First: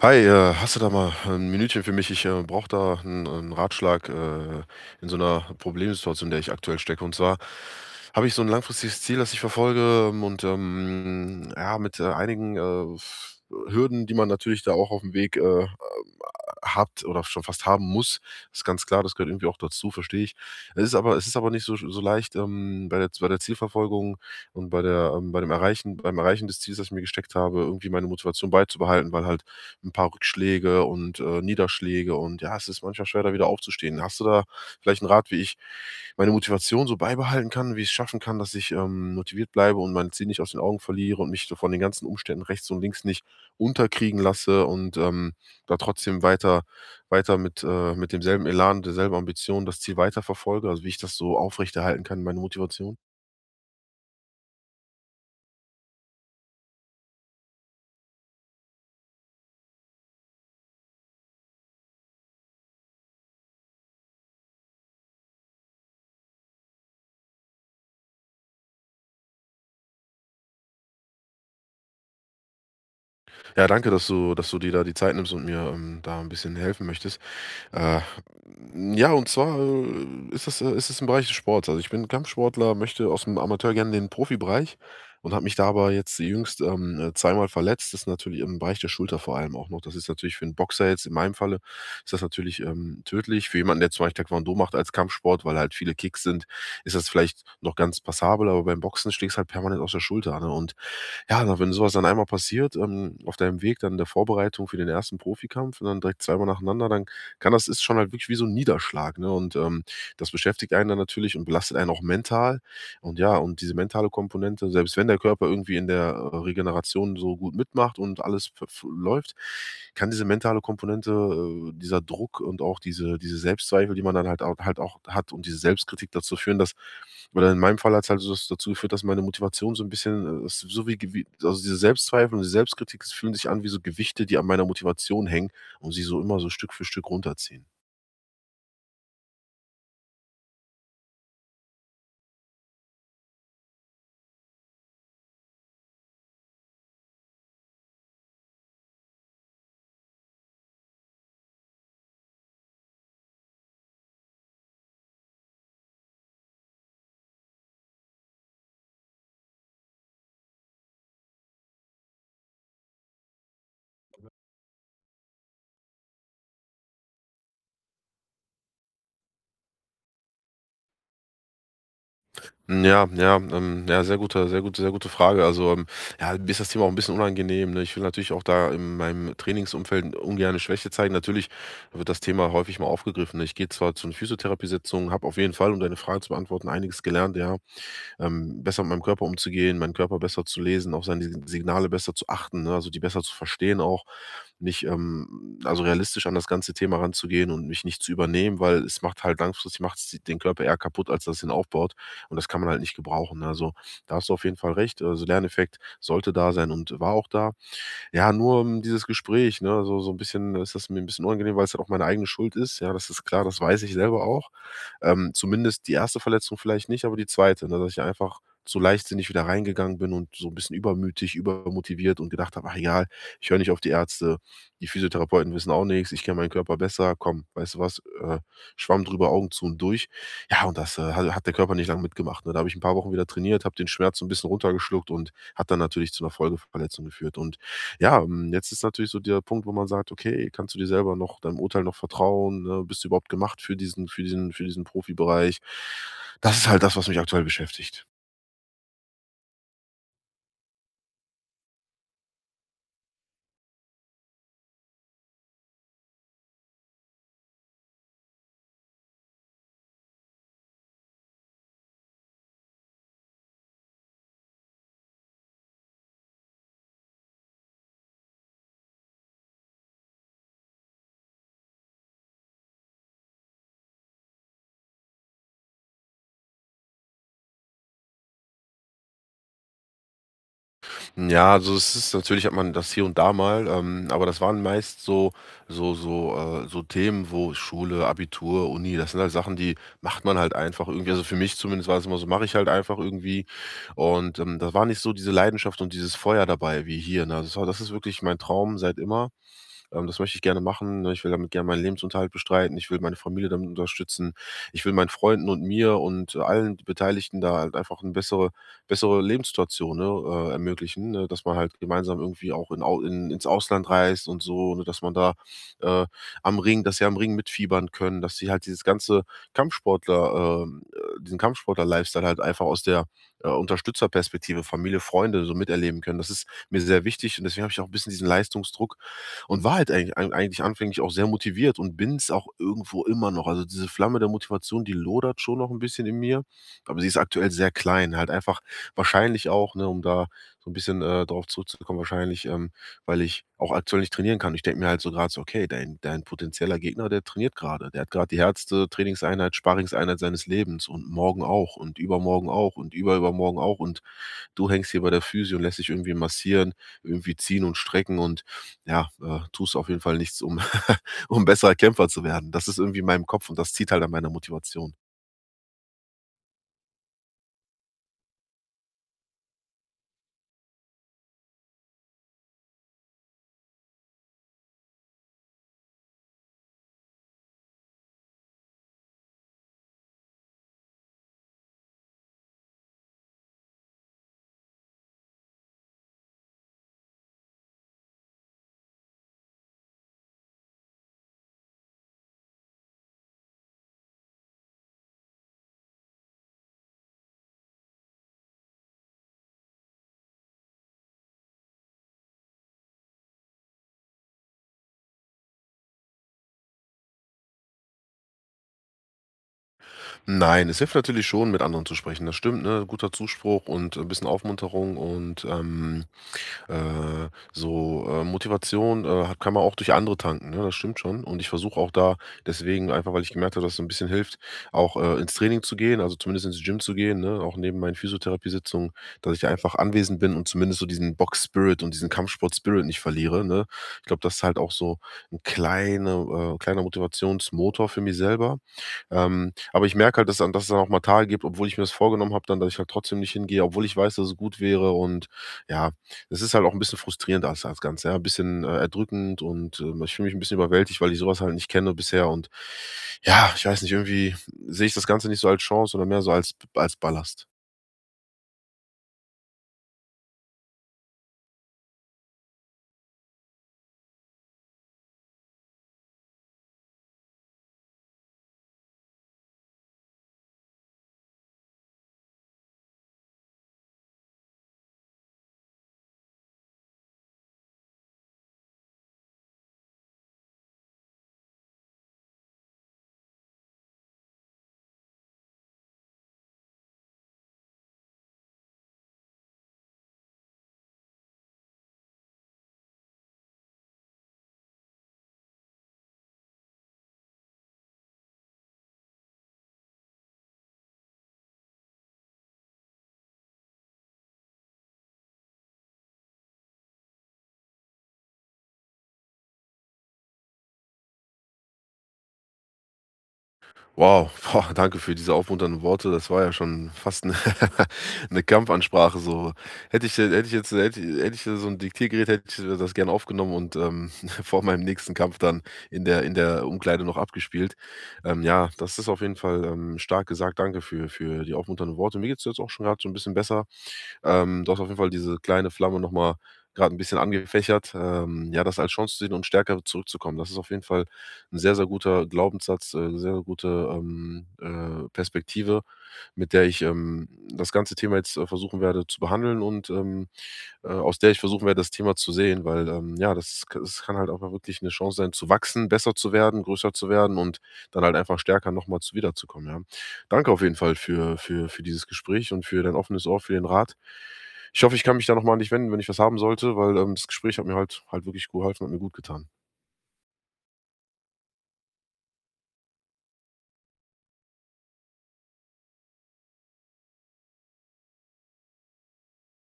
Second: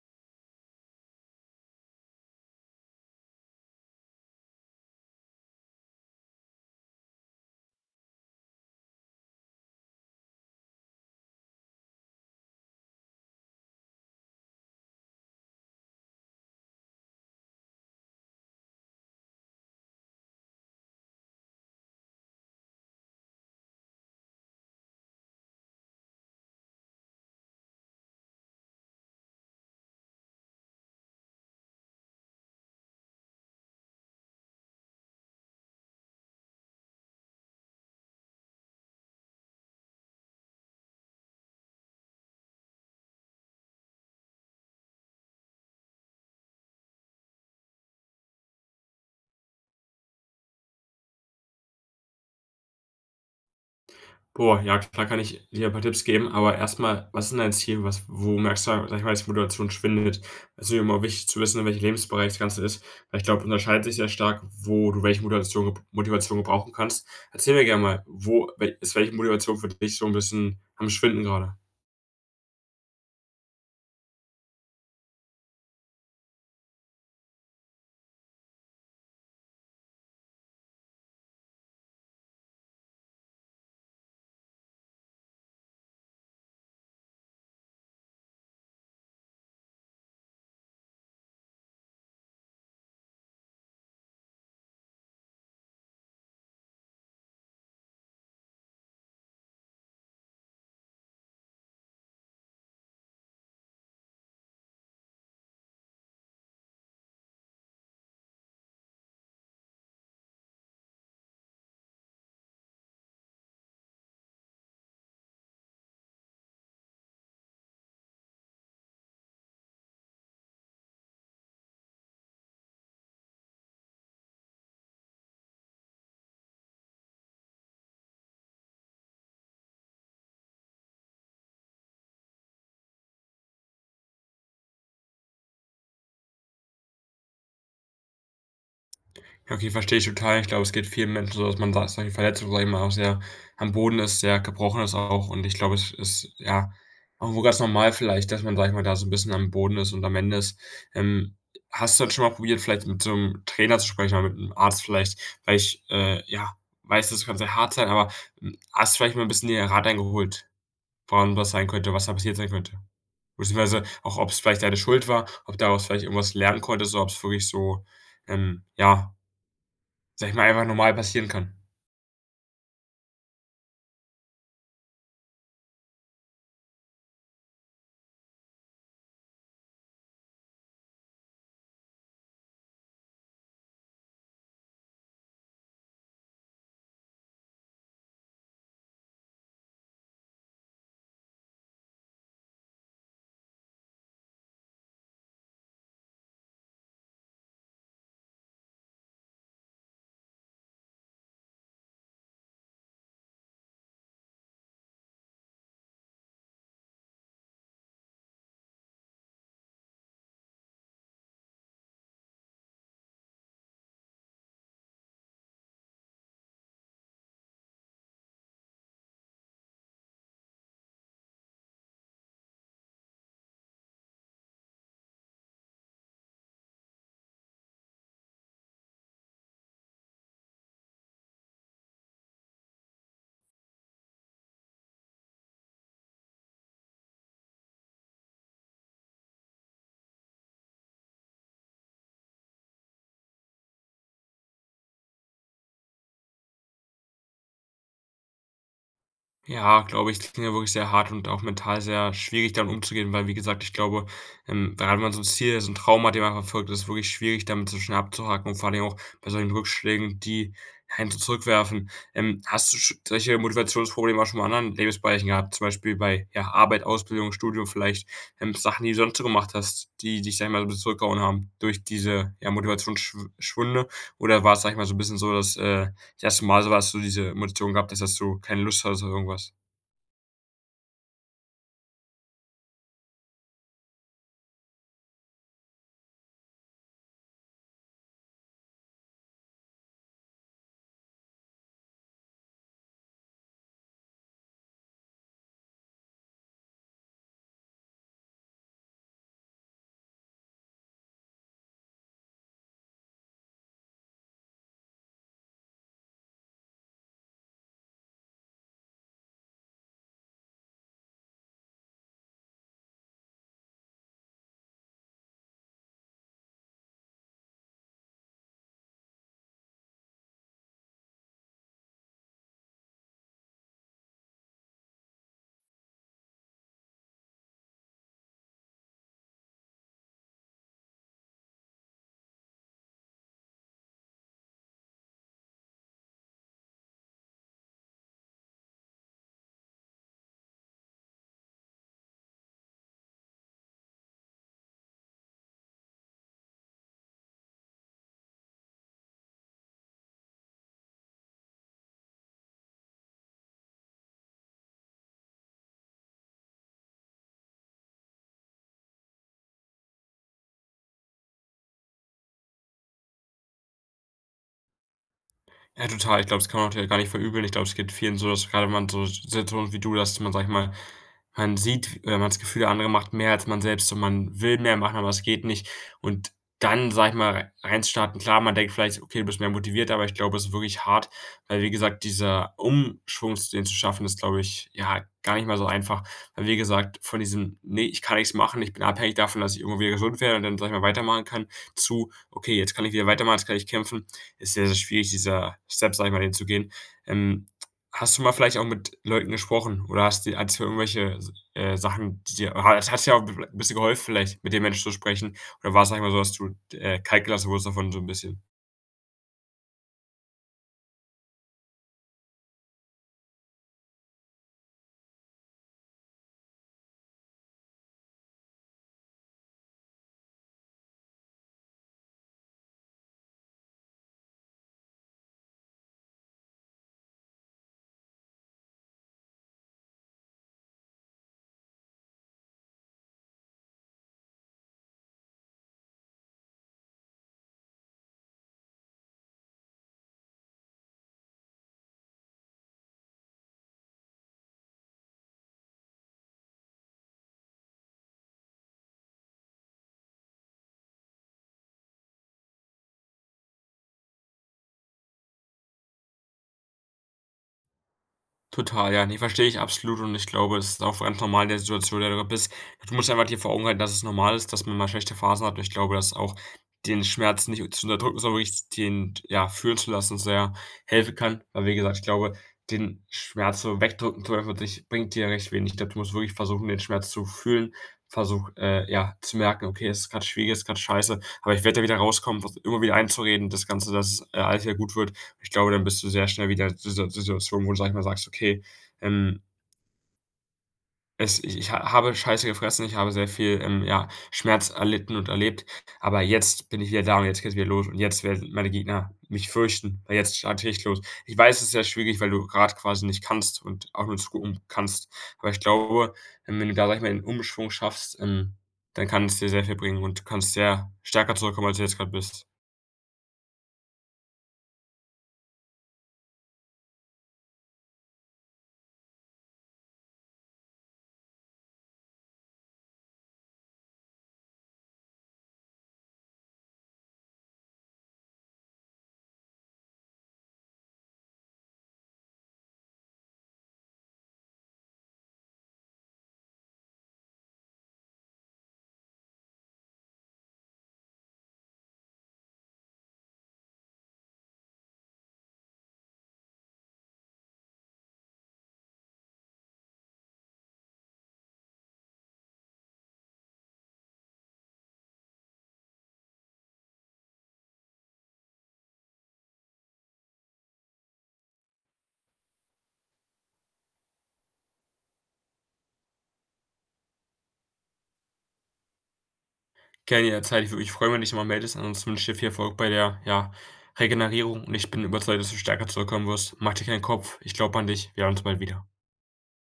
Hi, hast du da mal ein Minütchen für mich? Ich brauche da einen 'n Ratschlag, in so einer Problemsituation, in der ich aktuell stecke. Und zwar habe ich so ein langfristiges Ziel, das ich verfolge, ja, mit, einigen, Hürden, die man natürlich da auch auf dem Weg, hat oder schon fast haben muss. Ist ganz klar, das gehört irgendwie auch dazu, verstehe ich. Es ist aber nicht so leicht, bei der Zielverfolgung und bei der beim Erreichen des Ziels, das ich mir gesteckt habe, irgendwie meine Motivation beizubehalten, weil halt ein paar Rückschläge und, Niederschläge und ja, es ist manchmal schwer, da wieder aufzustehen. Hast du da vielleicht einen Rat, wie ich meine Motivation so beibehalten kann, wie ich's schaffen kann, dass ich motiviert bleibe und mein Ziel nicht aus den Augen verliere und mich so von den ganzen Umständen rechts und links nicht unterkriegen lasse und da trotzdem weiter mit demselben Elan, derselben Ambition das Ziel weiterverfolge, also, wie ich das so aufrechterhalten kann, meine Motivation? Boah, ja, klar kann ich dir ein paar Tipps geben, aber erstmal, was ist denn dein Ziel? Was wo merkst du, sage ich mal, dass die Motivation schwindet? Es ist mir immer wichtig zu wissen, in welchem Lebensbereich das Ganze ist, weil ich glaube, unterscheidet sich sehr stark, wo du welche Motivation gebrauchen kannst. Erzähl mir gerne mal, wo wel ist welche Motivation für dich so ein bisschen am Schwinden gerade? Ja, danke, dass du dir da die Zeit nimmst und mir da ein bisschen helfen möchtest. Äh, ja, und zwar, ist es im Bereich des Sports. Also, ich bin Kampfsportler, möchte aus dem Amateur gerne den Profibereich und habe mich da aber jetzt jüngst, zweimal verletzt. Das ist natürlich im Bereich der Schulter vor allem auch noch. Das ist natürlich für 'n Boxer jetzt in meinem Falle ist das natürlich, tödlich. Für jemanden, der zum Beispiel Taekwondo macht als Kampfsport, weil halt viele Kicks sind, ist das vielleicht noch ganz passabel, aber beim Boxen schlägst halt permanent aus der Schulter, ne? Und ja, na, wenn so was dann einmal passiert, auf deinem Weg dann der Vorbereitung für den ersten Profikampf und dann direkt zweimal nacheinander, dann kann das ist schon halt wirklich wie so ein Niederschlag, ne? Das beschäftigt einen dann natürlich und belastet einen auch mental. Und ja, und diese mentale Komponente, selbst wenn der Körper irgendwie in der Regeneration so gut mitmacht und alles f f läuft, kann diese mentale Komponente, dieser Druck und auch diese Selbstzweifel, die man dann halt auch hat und diese Selbstkritik dazu führen, dass oder in meinem Fall hat es halt so das dazu geführt, dass meine Motivation so ein bisschen, s so wie gewi also diese Selbstzweifel und die Selbstkritik, es fühlen sich an wie so Gewichte, die an meiner Motivation hängen und sie so immer so Stück für Stück runterziehen. Ja, okay, verstehe ich total. Ich glaube, es geht vielen Menschen so, dass man sagt, solche Verletzungen, sage ich mal, auch sehr am Boden ist, sehr gebrochen ist auch. Und ich glaube, es ist ja irgendwo ganz normal vielleicht, dass man, sage ich mal, da so ein bisschen am Boden ist und am Ende ist. Ähm, Hast du denn schon mal probiert, vielleicht mit so einem Trainer zu sprechen oder mit einem Arzt vielleicht? Weil ich, ja, weiß, das kann sehr hart sein, aber, hast du vielleicht mal ein bisschen dir Rat eingeholt, woran das sein könnte, was da passiert sein könnte? Beziehungsweise auch, ob es vielleicht deine Schuld war, ob daraus vielleicht irgendwas lernen konntest oder ob es wirklich so, ähm, ja sage ich mal, einfach normal passieren kann. Ja, sehr gute Frage. Ja, mir ist das Thema auch ein bisschen unangenehm, ne? Ich will natürlich auch da in meinem Trainingsumfeld ungerne Schwäche zeigen. Natürlich wird das Thema häufig mal aufgegriffen, ne? Ich gehe zwar zu 'ner Physiotherapiesitzung, habe auf jeden Fall, um deine Frage zu beantworten, einiges gelernt, ja, besser mit meinem Körper umzugehen, meinen Körper besser zu lesen, auf seine Signale besser zu achten, ne? Also die besser zu verstehen auch, nicht also realistisch an das ganze Thema ranzugehen und mich nicht zu übernehmen, weil es macht halt langfristig macht's die- den Körper eher kaputt, als dass es ihn aufbaut und das kann man halt nicht gebrauchen. Ne? Also da hast du auf jeden Fall recht, also Lerneffekt sollte da sein und war auch da. Ja, nur, dieses Gespräch, ne? So so 'n bisschen ist das mir ein bisschen unangenehm, weil es halt auch meine eigene Schuld ist. Ja, das ist klar, das weiß ich selber auch. Zumindest die erste Verletzung vielleicht nicht, aber die zweite, ne, dass ich einfach so leichtsinnig wieder reingegangen bin und so ein bisschen übermütig, übermotiviert und gedacht habe: „Ach egal, ich höre nicht auf die Ärzte, die Physiotherapeuten wissen auch nichts. Ich kenne meinen Körper besser. Komm, weißt du was, Schwamm drüber, Augen zu und durch.“ Ja, und das, ha hat der Körper nicht lange mitgemacht, ne? Da habe ich ein paar Wochen wieder trainiert, habe den Schmerz so 'n bisschen runtergeschluckt und hat dann natürlich zu 'ner Folgeverletzung geführt und ja, hm, jetzt ist natürlich so der Punkt, wo man sagt: „Okay, kannst du dir selber noch deinem Urteil noch vertrauen, ne? Bist du überhaupt gemacht für diesen Profibereich?“ Das ist halt das, was mich aktuell beschäftigt. Ja, glaube ich, das klingt ja wirklich sehr hart und auch mental sehr schwierig, damit umzugehen, weil, wie gesagt, ich glaube, gerade wenn man so ein Ziel so ein Traum hat, den man verfolgt, ist es wirklich schwierig, damit so schnell abzuhaken und vor allen Dingen auch bei solchen Rückschlägen, die einen so zurückwerfen. Hast du sch solche Motivationsprobleme auch schon mal in anderen Lebensbereichen gehabt, zum Beispiel bei, ja, Arbeit, Ausbildung, Studium vielleicht, Sachen, die du sonst so gemacht hast, die dich, sage ich mal, so ein bisschen zurückgehauen haben durch diese, ja, Motivationsschw schwünde? Oder war's, sage ich mal, so ein bisschen so, dass, das erste Mal so was so diese Motivation gehabt, dass das so keine Lust hatte oder irgendwas. Ja, also es ist natürlich hat man das hier und da mal, aber das waren meist so Themen, wo Schule, Abitur, Uni, das sind halt Sachen, die macht man halt einfach irgendwie. Also für mich zumindest war es immer so, mache ich halt einfach irgendwie und da war nicht so diese Leidenschaft und dieses Feuer dabei wie hier, ne? Also, das war das ist wirklich mein Traum seit immer. Das möchte ich gerne machen. Ne? Ich will damit gerne meinen Lebensunterhalt bestreiten. Ich will meine Familie damit unterstützen. Ich will meinen Freunden und mir und allen Beteiligten da halt einfach eine bessere Lebenssituation, ne, ermöglichen, ne? Dass man halt gemeinsam irgendwie auch ins Ausland reist und so, ne? Dass man da äh, am Ring mitfiebern können, dass sie halt dieses ganze diesen Kampfsportler-Lifestyle halt einfach aus der Unterstützerperspektive, Familie, Freunde so miterleben können. Das ist mir sehr wichtig und deswegen habe ich auch ein bisschen diesen Leistungsdruck, und war halt eigentlich anfänglich auch sehr motiviert und bin es auch irgendwo immer noch. Also, diese Flamme der Motivation, die lodert schon noch ein bisschen in mir, aber sie ist aktuell sehr klein, halt einfach wahrscheinlich auch, ne, um da so ein bisschen, drauf zurückzukommen, wahrscheinlich, weil ich auch aktuell nicht trainieren kann. Ich denke mir halt so gerade so: „Okay, dein potenzieller Gegner, der hat gerade die härteste Trainingseinheit, Sparringseinheit seines Lebens und morgen auch und übermorgen auch und überübermorgen auch und du hängst hier bei der Physio und lässt dich irgendwie massieren, irgendwie ziehen und strecken und ja, tust auf jeden Fall nichts, um, um besserer Kämpfer zu werden. Das ist irgendwie in meinem Kopf und das zieht halt an meiner Motivation.“ Ja, total. Ich glaube, das kann man natürlich gar nicht verübeln. Ich glaube, es geht vielen so, dass gerade man so Situationen wie du, dass man, sag ich mal, man sieht oder man hat das Gefühl, der andere macht mehr als man selbst und man will mehr machen, aber es geht nicht. Und dann, sag ich mal, reinstarten. Klar, man denkt vielleicht: „Okay, du bist mehr motiviert“, aber ich glaube, es ist wirklich hart, weil, wie gesagt, dieser Umschwung, den zu schaffen, ist, glaube ich, ja, gar nicht mal so einfach. Weil, wie gesagt, von diesem: „Nee, ich kann nichts machen, ich bin abhängig davon, dass ich irgendwo wieder gesund werde und dann, sag ich mal, weitermachen kann“, zu: „Okay, jetzt kann ich wieder weitermachen, jetzt kann ich kämpfen.“ ist sehr, sehr schwierig, dieser Step, sage ich mal, den zu gehen. Ähm, Hast du mal vielleicht auch mit Leuten gesprochen oder hast du irgendwelche, Sachen, die dir ha hat's ja auch 'n bisschen geholfen vielleicht, mit dem Menschen zu sprechen oder war's, sage ich mal, so, dass du, kalt gelassen wurdest davon so ein bisschen? Nein, es hilft natürlich schon, mit anderen zu sprechen. Das stimmt, ne? Guter Zuspruch und ein bisschen Aufmunterung und Motivation, hat kann man auch durch andere tanken, ne? Das stimmt schon. Und ich versuche auch da deswegen einfach, weil ich gemerkt habe, dass es so ein bisschen hilft, auch, ins Training zu gehen, also zumindest ins Gym zu gehen, ne, auch neben meinen Physiotherapiesitzungen, dass ich da einfach anwesend bin und zumindest so diesen Box-Spirit und diesen Kampfsport-Spirit nicht verliere, ne? Ich glaube, das ist halt auch so ein kleiner kleiner Motivationsmotor für mich selber. Aber ich merke halt, dass es dann auch mal Tage gibt, obwohl ich mir das vorgenommen habe dann, dass ich halt trotzdem nicht hingehe, obwohl ich weiß, dass es gut wäre und ja, es ist halt auch ein bisschen frustrierend als als Ganze, ja, ein bisschen, erdrückend und, ich fühle mich ein bisschen überwältigt, weil ich sowas halt nicht kenne bisher und ja, ich weiß nicht, irgendwie sehe ich das Ganze nicht so als Chance, sondern mehr so als als Ballast. Total, ja, ne, verstehe ich absolut und ich glaube, es ist auch ganz normal in der Situation, in der du bist. Du musst einfach dir vor Augen halten, dass es normal ist, dass man mal schlechte Phasen hat und ich glaube, dass auch den Schmerz nicht zu unterdrücken, sondern wirklich den, ja, fühlen zu lassen, sehr helfen kann. Weil, wie gesagt, ich glaube, den Schmerz so wegdrücken zu einfach dich bringt dir recht wenig. Ich glaube, du musst wirklich versuchen, den Schmerz zu fühlen, versuch, ja, zu merken: „Okay, es ist gerade schwierig, es ist gerade scheiße, aber ich werde da wieder rauskommen“, immer wieder einzureden, das Ganze, dass es, alles wieder gut wird. Ich glaube, dann bist du sehr schnell wieder in dieser Situation, wo du, sag ich mal, sagst: „Okay, ähm, es ich ich ha habe Scheiße gefressen, ich habe sehr viel, ja, Schmerz erlitten und erlebt, aber jetzt bin ich wieder da und jetzt geht's wieder los und jetzt werden meine Gegner mich fürchten, weil jetzt starte ich los.“ Ich weiß, es ist sehr schwierig, weil du gerade quasi nicht kannst und auch nur zugucken kannst. Aber ich glaube, wenn du da, sag ich mal, den Umschwung schaffst, dann kann es dir sehr viel bringen und du kannst sehr stärker zurückkommen, als du jetzt gerade bist. Wow, boah, danke für diese aufmunternden Worte. Das war ja schon fast eine 'ne Kampfansprache so. Hätte ich so ein Diktiergerät, hätte ich das gern aufgenommen und, vor meinem nächsten Kampf dann in der Umkleide noch abgespielt. Ja, das ist auf jeden Fall, stark gesagt. Danke für die aufmunternden Worte. Mir geht's jetzt auch schon gerade so ein bisschen besser. Du hast auf jeden Fall diese kleine Flamme noch mal grad 'n bisschen angefächert. Ja, das als Chance zu sehen und stärker zurückzukommen. Das ist auf jeden Fall ein sehr, sehr guter Glaubenssatz, sehr gute, Perspektive, mit der ich das ganze Thema jetzt, versuchen werde zu behandeln und aus der ich versuchen werde, das Thema zu sehen, weil, ja, das kann halt auch mal wirklich eine Chance sein, zu wachsen, besser zu werden, größer zu werden und dann halt einfach stärker nochmal zu wiederzukommen, ja. Danke auf jeden Fall für dieses Gespräch und für dein offenes Ohr, für den Rat. Ich hoffe, ich kann mich da nochmal an dich wenden, wenn ich was haben sollte, weil, das Gespräch hat mir halt wirklich geholfen, hat mir gut getan. Gerne jederzeit. Ich würde mich freuen, wenn du dich nochmal meldest. Ansonsten wünsche ich dir viel Erfolg bei der, ja, Regenerierung und ich bin überzeugt, dass du stärker zurückkommen wirst. Mach dir keinen Kopf. Ich glaube an dich. Wir hören uns bald wieder.